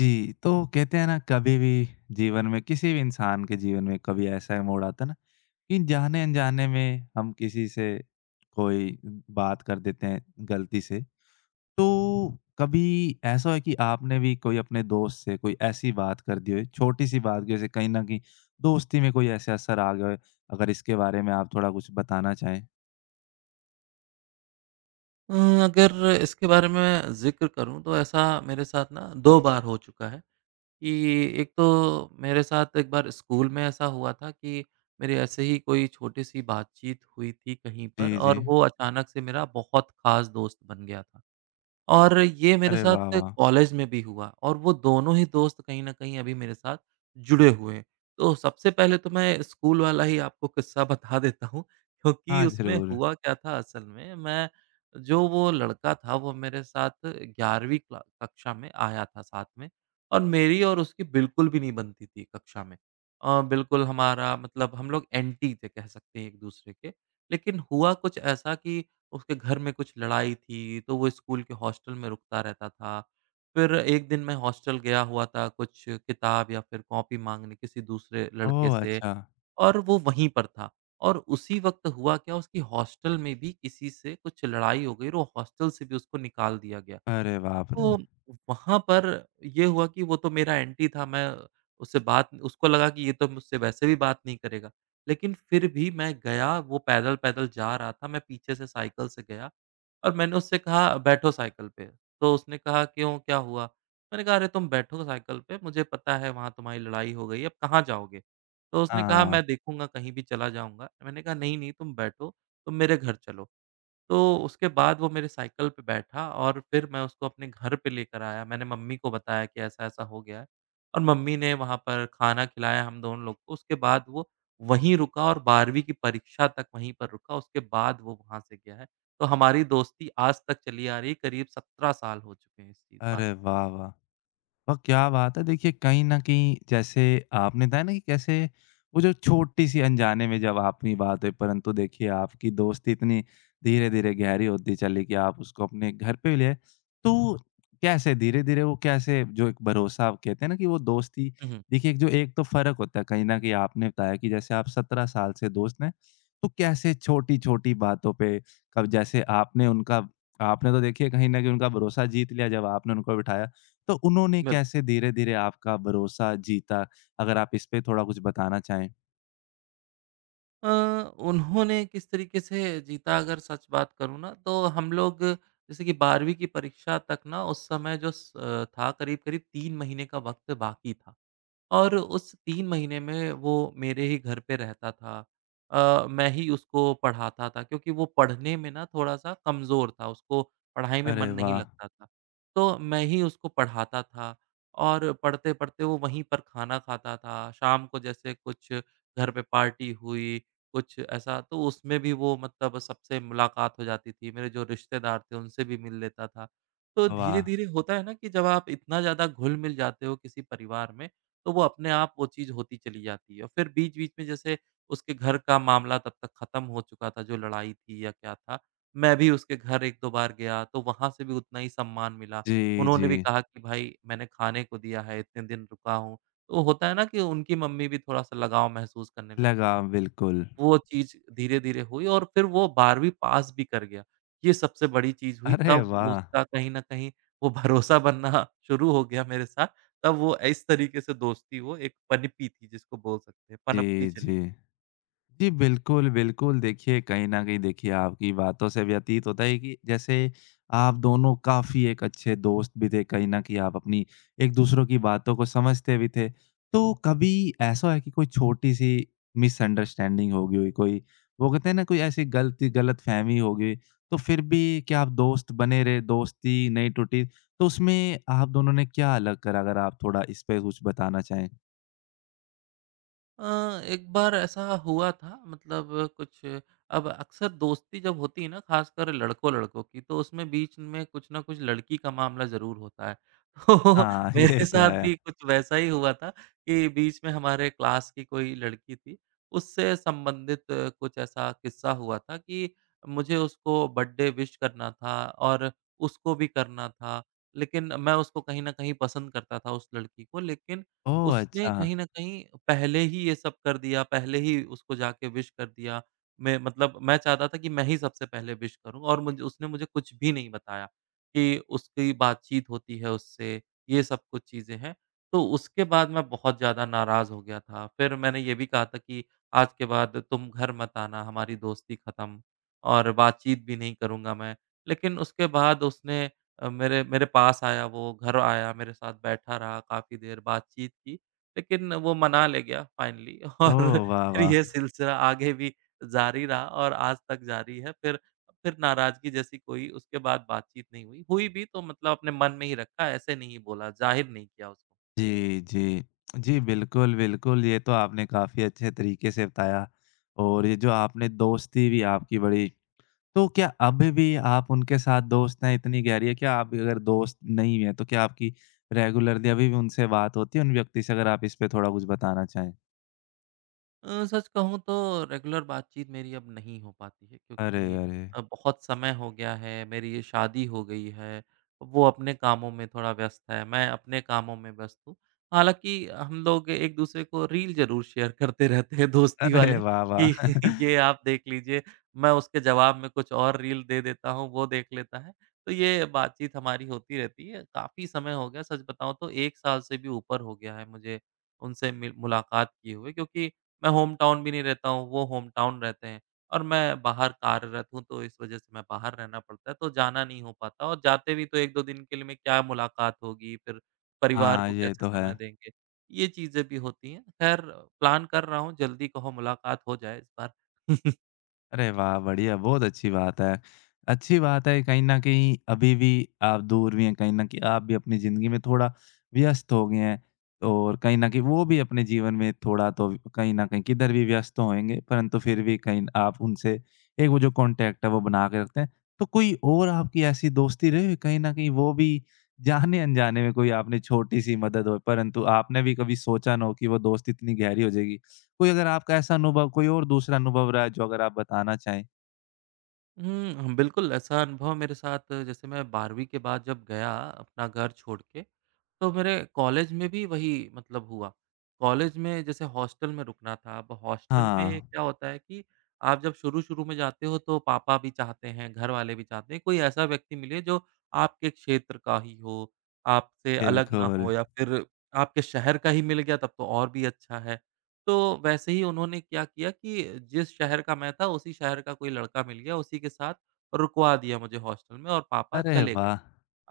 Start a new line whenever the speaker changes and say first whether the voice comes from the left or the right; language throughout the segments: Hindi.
left: जी, तो कहते हैं ना कभी भी जीवन में किसी भी इंसान के जीवन में कभी ऐसा मोड़ आता है ना कि जाने-अनजाने में हम किसी से कोई बात कर देते हैं गलती से। तो कभी ऐसा है कि आपने भी कोई अपने दोस्त से कोई ऐसी बात कर दी हो, छोटी-सी बात की वजह से कहीं न कहीं दोस्ती में कोई ऐसे असर आ गए? अगर इसके बारे में आप थोड़ा कुछ बताना चाहें?
right: अ, अगर इसके बारे में ज़िक्र करूँ तो ऐसा मेरे साथ ना 2 बार हो चुका है कि एक तो मेरे साथ एक बार स्कूल में ऐसा हुआ था कि मेरी ऐसे ही कोई छोटी-सी बातचीत हुई थी कहीं पर,
left: जी, जी।
right: और वो अचानक से मेरा बहुत ख़ास दोस्त बन गया था। और ये मेरे
left: अरे वाह,
right: साथ
left: वाह!
right: कॉलेज में भी हुआ और वो दोनों ही दोस्त कहीं न कहीं अभी मेरे साथ जुड़े हुए हैं। तो सबसे पहले तो मैं स्कूल वाला ही आपको किस्सा बता देता हूँ, क्योंकि
left: हाँ,
right: उसमें
left: ज़रूर।
right: हुआ क्या था, असल में मैं जो वो लड़का था वो मेरे साथ 11वीं क्ला कक्षा में आया था साथ में, और मेरी और उसकी बिल्कुल भी नहीं बनती थी कक्षा में। बिल्कुल हमारा मतलब हम लोग एंटी थे कह सकते हैं एक-दूसरे के। लेकिन हुआ कुछ ऐसा कि उसके घर में कुछ लड़ाई थी, तो वो स्कूल के हॉस्टल में रुकता रहता था। फिर एक दिन मैं हॉस्टल गया हुआ था कुछ किताब या फिर कॉपी माँगने किसी दूसरे लड़के
left: ओह,
right: से,
left: अच्छा।
right: और वो वहीं पर था। और उसी वक़्त हुआ क्या, उसकी हॉस्टल में भी किसी से कुछ लड़ाई हो गई और वो हॉस्टल से भी उसको निकाल दिया गया।
left: अरे बाप रे!
right: तो वहाँ पर ये हुआ कि वो तो मेरा एंटी था, मैं उससे बात, उसको लगा कि ये तो मुझसे वैसे भी बात नहीं करेगा। लेकिन फिर भी मैं गया, वो पैदल-पैदल जा रहा था, मैं पीछे से साइकिल से गया और मैंने उससे कहा, "बैठो साइकिल पे।" तो उसने कहा, "क्यों, क्या हुआ?" मैंने कहा, "अरे! तुम बैठो साइकिल पे, मुझे पता है वहाँ तुम्हारी लड़ाई हो गई, अब कहाँ जाओगे?" तो उसने कहा,
left: हाँ।
right: "मैं देखूँगा, कहीं भी चला जाऊँगा।" मैंने कहा, "नहीं, नहीं, तुम बैठो, तुम मेरे घर चलो।" तो उसके बाद वो मेरे साइकिल पे बैठा और फिर मैं उसको अपने घर पे लेकर आया। मैंने मम्मी को बताया कि ऐसा-ऐसा हो गया है, और मम्मी ने वहाँ पर खाना खिलाया हम दोनों लोग को। उसके बाद वो वहीं रुका और 12वीं की परीक्षा तक वहीं पर रुका, उसके बाद वो वहाँ से गया है। तो हमारी दोस्ती आज तक चली आ रही है, करीब 17 साल हो चुके हैं इस चीज़ बात।
left: अरे वाह, वाह! और क्या बात है! देखिए, कहीं न कहीं जैसे आपने बताया ना कि कैसे वो जो छोटी-सी अनजाने में जब आपकी बात हुई, परंतु देखिए आपकी दोस्ती इतनी धीरे-धीरे गहरी होती चली कि आप उसको अपने घर पे भी ले आए। तो कैसे धीरे-धीरे वो कैसे जो एक भरोसा आप कहते हैं ना कि वो दोस्ती
right: हुँ, हुँ।
left: देखिए, एक जो एक तो फ़र्क होता है कहीं न कहीं आपने बताया कि जैसे आप 17 साल से दोस्त हैं, तो कैसे छोटी-छोटी बातों पे कब जैसे आपने उनका आपने तो देखिए कहीं न कहीं उनका भरोसा जीत लिया जब आपने उनको बिठाया। तो उन्होंने
right: बिल्कुल।
left: कैसे धीरे-धीरे आपका भरोसा जीता? अगर आप इस पे थोड़ा कुछ बताना चाहें।
right: अ, उन्होंने किस तरीके से जीता, अगर सच बात करूँ ना, तो हम लोग जैसे कि 12वीं की परीक्षा तक, ना उस समय जो स था करीब-करीब 3 महीने का वक़्त बाकी था। और उस 3 महीने में वो मेरे ही घर पे रहता था। मैं ही उसको पढ़ाता था, क्योंकि वो पढ़ने में ना थोड़ा-सा कमज़ोर था, उसको पढ़ाई में मन
left: अरे
right: नहीं
left: वाह!
right: लगता था। तो मैं ही उसको पढ़ाता था, और पढ़ते-पढ़ते वो वहीं पर खाना खाता था। शाम को जैसे कुछ घर पे पार्टी हुई, कुछ ऐसा, तो उसमें भी वो, मतलब सबसे मुलाकात हो जाती थी। मेरे जो रिश्तेदार थे उनसे भी मिल लेता था। तो
left: वाह!
right: धीरे-धीरे होता है ना कि जब आप इतना ज़्यादा घुल-मिल जाते हो किसी परिवार में, तो वो अपने आप वो चीज़ होती चली जाती है। और फिर बीच-बीच में जैसे उसके घर का मामला तब तक ख़त्म हो चुका था, जो लड़ाई थी या क्या था। मैं भी उसके घर 1-2 बार गया, तो वहाँ से भी उतना ही सम्मान मिला।
left: जी, जी।
right: उन्होंने भी कहा कि भाई मैंने खाने को दिया है, इतने दिन रुका हूँ। तो होता है ना कि उनकी मम्मी भी थोड़ा-सा लगाव महसूस करने
left: लगा
right: लगती हैं।
left: बिल्कुल।
right: वो चीज़ धीरे-धीरे हुई और फिर वो 12वीं पास भी कर गया। ये सबसे बड़ी चीज़ हुई,
left: अरे
right: तब
left: वाह!
right: उसका कहीं न कहीं वो भरोसा बनना शुरू हो गया मेरे साथ। तब वो इस तरीके से दोस्ती वो एक पनपी थी जिसको बोल सकते हैं, पनपती
left: जी,
right: चली।
left: जी। जी, बिल्कुल, बिल्कुल। देखिए, कहीं न कहीं देखिए आपकी बातों से व्यतीत होता है कि जैसे आप दोनों काफ़ी एक अच्छे दोस्त भी थे, कहीं न कहीं आप अपनी एक-दूसरों की बातों को समझते भी थे। तो कभी ऐसा है कि कोई छोटी-सी मिसअंडरस्टैंडिंग हो गई हुई, कोई वो कहते हैं ना कोई ऐसी गलती गलतफ़हमी हो गई, तो फिर भी क्या आप दोस्त बने रहे, दोस्ती नहीं टूटी? तो उसमें आप दोनों ने क्या अलग करा? अगर आप थोड़ा इस पे कुछ बताना चाहें।
right: एक बार ऐसा हुआ था, मतलब कुछ, अब अक्सर दोस्ती जब होती है ना, खासकर लड़कों-लड़कों की, तो उसमें बीच में कुछ ना कुछ लड़की का मामला ज़रूर होता है। तो
left: हाँ, ये
right: मेरे
left: तो
right: साथ
left: है।
right: भी कुछ वैसा ही हुआ था कि बीच में हमारे क्लास की कोई लड़की थी, उससे संबंधित कुछ ऐसा किस्सा हुआ था कि मुझे उसको बर्थडे विश करना था और उसको भी करना था। लेकिन मैं उसको कहीं न कहीं पसंद करता था उस लड़की को, लेकिन
left: ओह,
right: उसने
left: अच्छा।
right: कहीं न कहीं पहले ही ये सब कर दिया, पहले ही उसको जाके विश कर दिया। मैं, मतलब मैं चाहता था कि मैं ही सबसे पहले विश करूँ, और मुझे उसने मुझे कुछ भी नहीं बताया कि उसकी बातचीत होती है उससे, ये सब कुछ चीज़ें हैं। तो उसके बाद मैं बहुत ज़्यादा नाराज़ हो गया था। फिर मैंने ये भी कहा था कि आज के बाद तुम घर मत आना, हमारी दोस्ती खत्म और बातचीत भी नहीं करूँगा मैं। लेकिन उसके बाद उसने मेरे मेरे पास आया वो, घर आया, मेरे साथ बैठा रहा, काफ़ी देर बातचीत की, लेकिन वो मना ले गया फाइनली।
left: ओह,
right: और
left: वाह,
right: फिर ये
left: वाह!
right: सिलसिला आगे भी जारी रहा और आज तक जारी है। फिर नाराज़गी जैसी कोई उसके बाद बातचीत नहीं हुई। हुई भी तो मतलब अपने मन में ही रखा, ऐसे नहीं बोला, ज़ाहिर नहीं किया उसको।
left: जी, जी। जी, बिल्कुल, बिल्कुल, ये तो आपने काफ़ी अच्छे तरीके से बताया और ये जो आपने दोस्ती भी आपकी बढ़ी, तो क्या अभी भी आप उनके साथ दोस्त हैं इतनी गहरी है? क्या आप अगर दोस्त नहीं हैं, तो क्या आपकी रेगुलरली अभी भी उनसे बात होती है उन व्यक्ति से? अगर आप इस पे थोड़ा कुछ बताना चाहें।
right: सच कहूँ तो रेगुलर बातचीत मेरी अब नहीं हो पाती है,
left: अरे,
right: क्योंकि
left: अरे!
right: बहुत समय हो गया है, मेरी ये शादी हो गई है, वो अपने कामों में थोड़ा व्यस्त है, मैं अपने कामों में व्यस्त हूँ। हालाँकि हम लोग एक-दूसरे को रील ज़रूर शेयर करते रहते हैं दोस्ती
left: अरे
right: वाले
left: वाह,
right: कि
left: वाह!
right: ये आप देख लीजिए, मैं उसके जवाब में कुछ और रील दे देता हूँ, वो देख लेता है। तो ये बातचीत हमारी होती रहती है, काफ़ी समय हो गया सच बताऊँ तो 1 साल से भी ऊपर हो गया है मुझे उनसे मिल मुलाकात किए हुए, क्योंकि मैं होम टाउन भी नहीं रहता हूँ, वो होम टाउन रहते हैं और मैं बाहर कार्यरत हूँ, तो इस वज़ह से मैं बाहर रहना पड़ता है, तो जाना नहीं हो पाता, और जाते भी तो 1-2 दिन के लिए, मैं क्या मुलाकात होगी, फिर परिवार
left: हाँ,
right: को
left: ये
right: कैसे
left: तो है।
right: समय देंगे? ये चीज़ें भी होती हैं। ख़ैर, प्लान कर रहा हूँ, जल्दी कहो मुलाकात हो जाए इस बार।
left: अरे वाह! बढ़िया, बहुत अच्छी बात है। अच्छी बात है कहीं न कहीं अभी भी आप दूर भी हैं, कहीं न कहीं आप भी अपनी ज़िंदगी में थोड़ा व्यस्त हो गए हैं और कहीं न कहीं वो भी अपने जीवन में थोड़ा तो कहीं न कहीं किधर भी व्यस्त तो होंगे, परंतु फिर भी कहीं आप उनसे एक वो जो कॉन्टैक्ट है वो बना के रखते हैं। तो कोई और आपकी ऐसी दोस्ती रही हो कहीं न कहीं वो भी जाने-अनजाने में कोई आपने छोटी-सी मदद हो परंतु आपने भी कभी सोचा ना हो कि वो दोस्ती इतनी गहरी हो जाएगी? कोई अगर आपका ऐसा अनुभव कोई और दूसरा अनुभव रहा है जो अगर आप बताना चाहें?
right: हुँ, बिल्कुल ऐसा अनुभव मेरे साथ, जैसे मैं 12वीं के बाद जब गया अपना घर छोड़ के, तो मेरे कॉलेज में भी वही मतलब हुआ। कॉलेज में जैसे हॉस्टल में रुकना था, अब हॉस्टल में
left: हाँ,
right: क्या होता है कि आप जब शुरू-शुरू में जाते हो, तो पापा भी चाहते हैं, घर वाले भी चाहते हैं, कोई ऐसा व्यक्ति मिले जो आपके क्षेत्र का ही हो, आपसे अलग ना
left: बिल्कुल।
right: हो, या फिर आपके शहर का ही मिल गया तब तो और भी अच्छा है। तो वैसे ही उन्होंने क्या किया कि जिस शहर का मैं था उसी शहर का कोई लड़का मिल गया, उसी के साथ रुकवा दिया मुझे हॉस्टल में और पापा
left: अरे
right: चले गए।
left: वाह!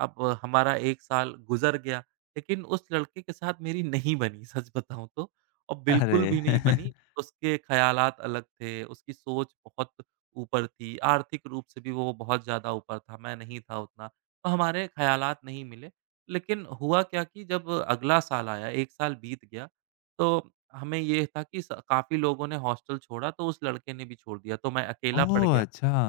right: अब हमारा 1 साल गुज़र गया, लेकिन उस लड़के के साथ मेरी नहीं बनी सच बताऊँ तो, और बिल्कुल
left: अरे!
right: भी नहीं बनी। उसके ख़्यालात अलग थे, उसकी सोच बहुत ऊपर थी, आर्थिक रूप से भी वो बहुत ज़्यादा ऊपर था, मैं नहीं था उतना, तो हमारे ख़्यालात नहीं मिले। लेकिन हुआ क्या कि जब अगला साल आया, 1 साल बीत गया, तो हमें ये था कि स काफ़ी लोगों ने हॉस्टल छोड़ा, तो उस लड़के ने भी छोड़ दिया, तो मैं अकेला पड़
left: ओह,
right: गया।
left: अच्छा,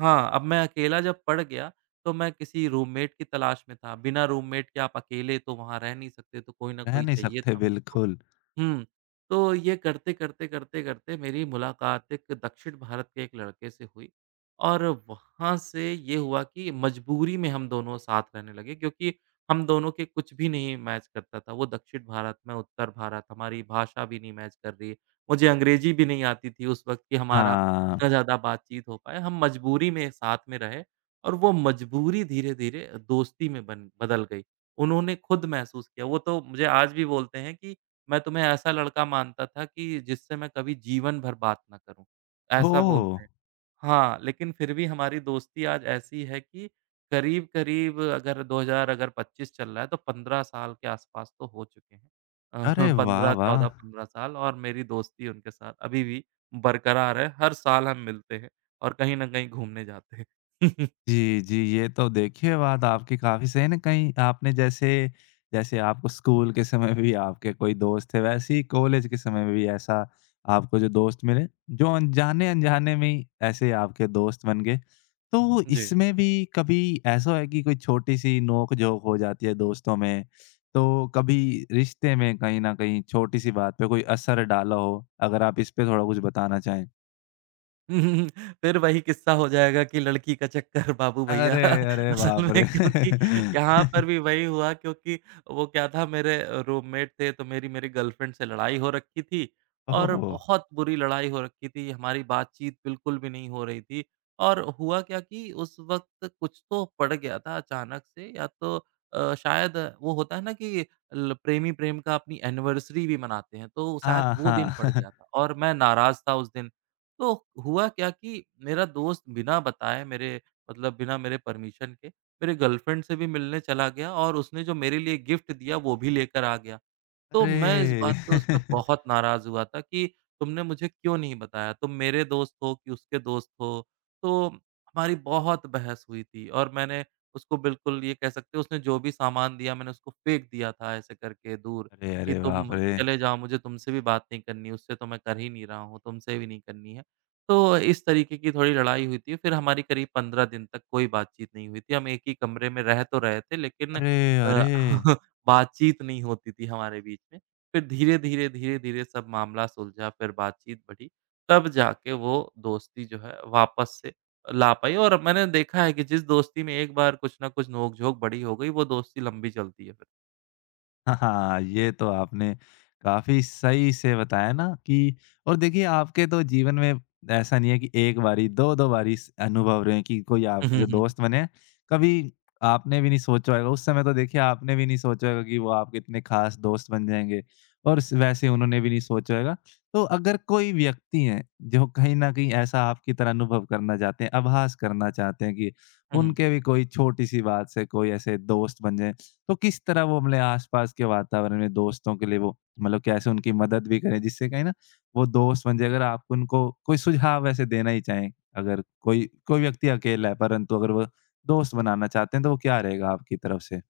right: हाँ, अब मैं अकेला जब पड़ गया, तो मैं किसी रूममेट की तलाश में था। बिना रूममेट के आप अकेले तो वहाँ रह नहीं सकते, तो कोई ना
left: रह
right: कोई
left: नहीं
right: चाहिए
left: सकते
right: था मुझको।
left: बिल्कुल।
right: हुँ। तो ये करते, करते, करते, करते मेरी मुलाकात एक दक्षिण भारत के एक लड़के से हुई, और वहाँ से ये हुआ कि मजबूरी में हम दोनों साथ रहने लगे, क्योंकि हम दोनों के कुछ भी नहीं मैच करता था। वो दक्षिण भारत, मैं उत्तर भारत, हमारी भाषा भी नहीं मैच कर रही है। मुझे अंग्रेज़ी भी नहीं आती थी उस वक़्त कि हमारा
left: हाँ।
right: इतना ज़्यादा बातचीत हो पाए। हम मजबूरी में साथ में रहे, और वो मजबूरी धीरे-धीरे दोस्ती में बन बदल गई। उन्होंने खुद महसूस किया, वो तो मुझे आज भी बोलते हैं कि मैं तुम्हें ऐसा लड़का मानता था कि जिससे मैं कभी जीवन भर बात ना करूँ, ऐसा
left: ओह!
right: बोलते हैं। हाँ, लेकिन फिर भी हमारी दोस्ती आज ऐसी है कि करीब-करीब अगर 2000, अगर 25 चल रहा है तो 15 साल के आस-पास तो हो चुके हैं। अ,
left: अरे वाह,
right: 15,
left: वाह!
right: 14, 15 साल, और मेरी दोस्ती उनके साथ अभी भी बरकरार है। हर साल हम मिलते हैं और कहीं न कहीं घूमने जाते हैं।
left: जी, जी। ये तो देखिए बात आपकी काफ़ी सही है ना कहीं आपने जैसे जैसे आपको स्कूल के समय में भी आपके कोई दोस्त थे, वैसे ही कॉलेज के समय में भी ऐसा आपको जो दोस्त मिले, जो अनजाने-अनजाने में ही ऐसे आपके दोस्त बन गए। तो
right: जी।
left: इसमें भी कभी ऐसा है कि कोई छोटी-सी नोक-झोंक हो जाती है दोस्तों में, तो कभी रिश्ते में कहीं न कहीं छोटी-सी बात पे कोई असर डाला हो? अगर आप इस पे थोड़ा कुछ बताना चाहें?
right: हम्म, फिर वही किस्सा हो जाएगा कि लड़की का चक्कर बाबू भैया।
left: अरे! अरे
right: असल
left: बाप रे!
right: में, क्योंकि यहाँ पर भी वही हुआ, क्योंकि वो क्या था, मेरे रूममेट थे तो मेरी मेरी गर्लफ्रेंड से लड़ाई हो रखी थी, और
left: ओह!
right: बहुत बुरी लड़ाई हो रखी थी, हमारी बातचीत बिल्कुल भी नहीं हो रही थी। और हुआ क्या कि उस वक्त कुछ तो पड़ गया था अचानक से, या तो शायद वो होता है ना कि प्रेमी प्रेम का अपनी एनिवर्सरी भी मनाते हैं, तो शायद
left: हाँ,
right: वो
left: हाँ।
right: दिन पड़ गया था और मैं नाराज था उस दिन। तो हुआ क्या कि मेरा दोस्त बिना बताए मेरे, मतलब बिना मेरे परमिशन के, मेरे गर्लफ्रेंड से भी मिलने चला गया और उसने जो मेरे लिए गिफ्ट दिया वो भी लेकर आ गया। तो मैं इस
left: अरे!
right: बात पे उस पे बहुत नाराज़ हुआ था कि तुमने मुझे क्यों नहीं बताया? तुम मेरे दोस्त हो कि उसके दोस्त हो? तो हमारी बहुत बहस हुई थी, और मैंने उसको, बिल्कुल ये कह सकते हो, उसने जो भी सामान दिया मैंने उसको फेंक दिया था ऐसे करके दूर
left: अरे,
right: कि
left: अरे बाप
right: तुम
left: रे!
right: चले जाओ, मुझे तुमसे भी बात नहीं करनी, उससे तो मैं कर ही नहीं रहा हूँ, तुमसे भी नहीं करनी है। तो इस तरीके की थोड़ी लड़ाई हुई थी, फिर हमारी करीब 15 दिन तक कोई बातचीत नहीं हुई थी। हम एक ही कमरे में रह तो रहे थे, लेकिन
left: अरे,
right: अ,
left: अरे!
right: बातचीत नहीं होती थी हमारे बीच में। फिर धीरे-धीरे, धीरे-धीरे सब मामला सुलझा, फिर बातचीत बढ़ी, तब जाके वो दोस्ती जो है वापस से ला पाई। और मैंने देखा है कि जिस दोस्ती में एक बार कुछ न कुछ नोक-झोंक बड़ी हो गई, वो दोस्ती लंबी चलती है फिर।
left: हाँ, ये तो आपने काफ़ी सही से बताया ना कि और देखिए आपके तो जीवन में ऐसा नहीं है कि 1 बारी, 2-2 बारी स अनुभव रहे हैं कि कोई
right: हुँ,
left: आपके
right: हुँ,
left: जो
right: हुँ, हुँ।
left: दोस्त बने हैं, कभी आपने भी नहीं सोचा होगा उस समय तो देखिए आपने भी नहीं सोचा होगा कि वो आपके इतने ख़ास दोस्त बन जाएँगे और स वैसे उन्होंने भी नहीं सोचा होगा। तो अगर कोई व्यक्ति है, जो कहीं न कहीं ऐसा आपकी तरह अनुभव करना चाहते हैं, आभास करना चाहते हैं कि
right: हुँ।
left: उनके भी कोई छोटी-सी बात से कोई ऐसे दोस्त बन जाएँ, तो किस तरह वो अपने आसपास के वातावरण में दोस्तों के लिए वो मतलब कैसे उनकी मदद भी करें जिससे कहीं ना वो दोस्त बन जाए? अगर आप उनको कोई सुझाव वैसे देना ही चाहें अगर कोई कोई व्यक्ति अकेला है परंतु अगर वो दोस्त बनाना चाहते हैं तो वो क्या रहेगा आपकी तरफ से?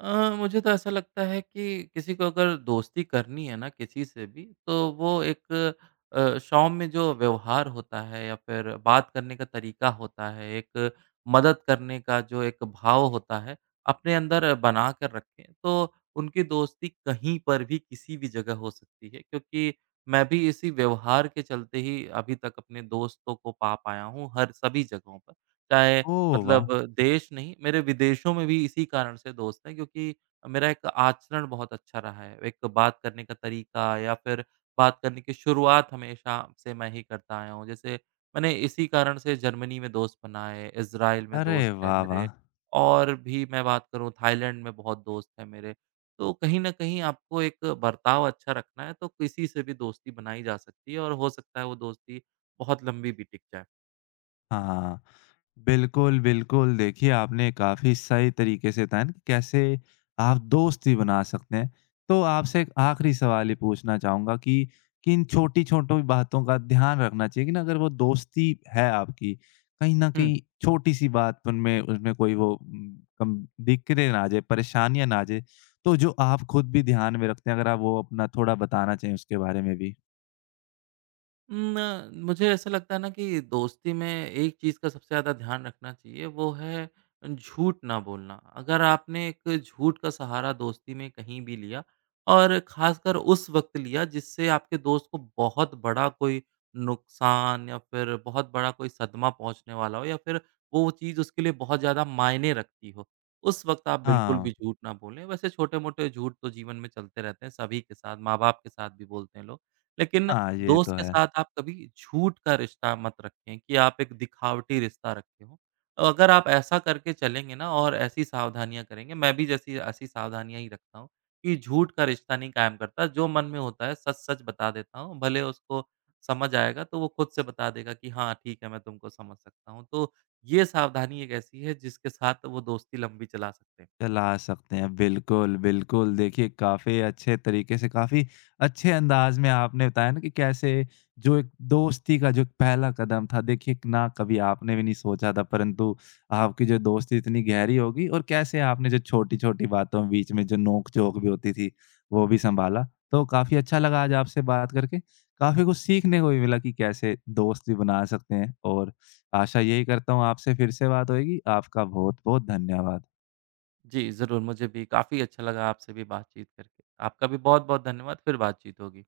right: मुझे तो ऐसा लगता है कि किसी को अगर दोस्ती करनी है ना किसी से भी, तो वो एक सौम्य में जो व्यवहार होता है या फिर बात करने का तरीका होता है, एक मदद करने का जो एक भाव होता है, अपने अंदर बना कर रखें, तो उनकी दोस्ती कहीं पर भी, किसी भी जगह हो सकती है। क्योंकि मैं भी इसी व्यवहार के चलते ही अभी तक अपने दोस्तों को पा पाया हूँ हर सभी जगहों पर। चाहे,
left: ओह,
right: मतलब,
left: वाह!
right: देश नहीं, मेरे विदेशों में भी इसी कारण से दोस्त हैं, क्योंकि मेरा एक आचरण बहुत अच्छा रहा है। एक बात करने का तरीका, या फिर बात करने की शुरुआत हमेशा से मैं ही करता आया हूँ। जैसे मैंने इसी कारण से जर्मनी में दोस्त बनाए, इज़राइल में
left: अरे
right: दोस्त हैं
left: वाह, वाह!
right: मेरे, और भी मैं बात करूँ, थाईलैंड में बहुत दोस्त हैं मेरे। तो कहीं न कहीं आपको एक बर्ताव अच्छा रखना है तो किसी से भी दोस्ती बनाई जा सकती है, और हो सकता है वो दोस्ती बहुत लंबी भी टिक जाए।
left: हाँ, बिल्कुल, बिल्कुल। देखिए, आपने काफ़ी सही तरीके से बताया ना कि कैसे आप दोस्ती बना सकते हैं। तो आपसे एक आखिरी सवाल ये पूछना चाहूँगा कि किन छोटी-छोटी बातों का ध्यान रखना चाहिए कि ना अगर वो दोस्ती है आपकी, कहीं न
right: हुँ।
left: कहीं छोटी-सी बात उनमें उसमें कोई वो उम, कम दिक्कतें ना आ जाए, परेशानियाँ ना आ जाए। तो जो आप खुद भी ध्यान में रखते हैं, अगर आप वो अपना थोड़ा बताना चाहें उसके बारे में भी?
right: मुझे ऐसा लगता है ना कि दोस्ती में एक चीज़ का सबसे ज़्यादा ध्यान रखना चाहिए, वो है झूठ ना बोलना। अगर आपने एक झूठ का सहारा दोस्ती में कहीं भी लिया, और ख़ासकर उस वक़्त लिया जिससे आपके दोस्त को बहुत बड़ा कोई नुकसान या फिर बहुत बड़ा कोई सदमा पहुँचने वाला हो, या फिर वो चीज़ उसके लिए बहुत ज़्यादा मायने रखती हो, उस वक़्त आप बिल्कुल
left: हाँ।
right: भी झूठ ना बोलें। वैसे छोटे-मोटे झूठ तो जीवन में चलते रहते हैं, सभी के साथ, माँ-बाप के साथ भी बोलते हैं लोग। लेकिन
left: हाँ, ये तो
right: दोस्त के
left: है।
right: साथ आप कभी झूठ का रिश्ता मत रखें, कि आप एक दिखावटी रिश्ता रखे हो। अगर आप ऐसा करके चलेंगे ना, और ऐसी सावधानियाँ करेंगे, मैं भी जैसी ऐसी सावधानियाँ ही रखता हूँ, कि झूठ का रिश्ता नहीं कायम करता, जो मन में होता है सच-सच बता देता हूँ। भले उसको समझ आएगा तो वो खुद से बता देगा कि हाँ, ठीक है, मैं तुमको समझ सकता हूँ। तो ये सावधानी एक ऐसी है जिसके साथ वो दोस्ती लंबी चला सकते हैं।
left: चला सकते हैं। बिल्कुल, बिल्कुल। देखिए, काफ़ी अच्छे तरीके से, काफ़ी अच्छे अंदाज़ में आपने बताया ना कि कैसे जो एक दोस्ती का जो एक पहला कदम था, देखिए ना कभी आपने भी नहीं सोचा था, परंतु आपकी जो दोस्ती इतनी गहरी हो गई और कैसे आपने जो छोटी-छोटी बातों में बीच में जो नोक-झोंक भी होती थी, वो भी सँभाला। तो काफ़ी अच्छा लगा आज आपसे बात करके। काफ़ी कुछ सीखने को भी मिला कि कैसे दोस्त भी बना सकते हैं और आशा यही करता हूँ आपसे फिर से बात होएगी। आपका बहुत-बहुत धन्यवाद।
right: जी, ज़रूर, मुझे भी काफ़ी अच्छा लगा आपसे भी बातचीत करके। आपका भी बहुत-बहुत धन्यवाद, फिर बातचीत होगी।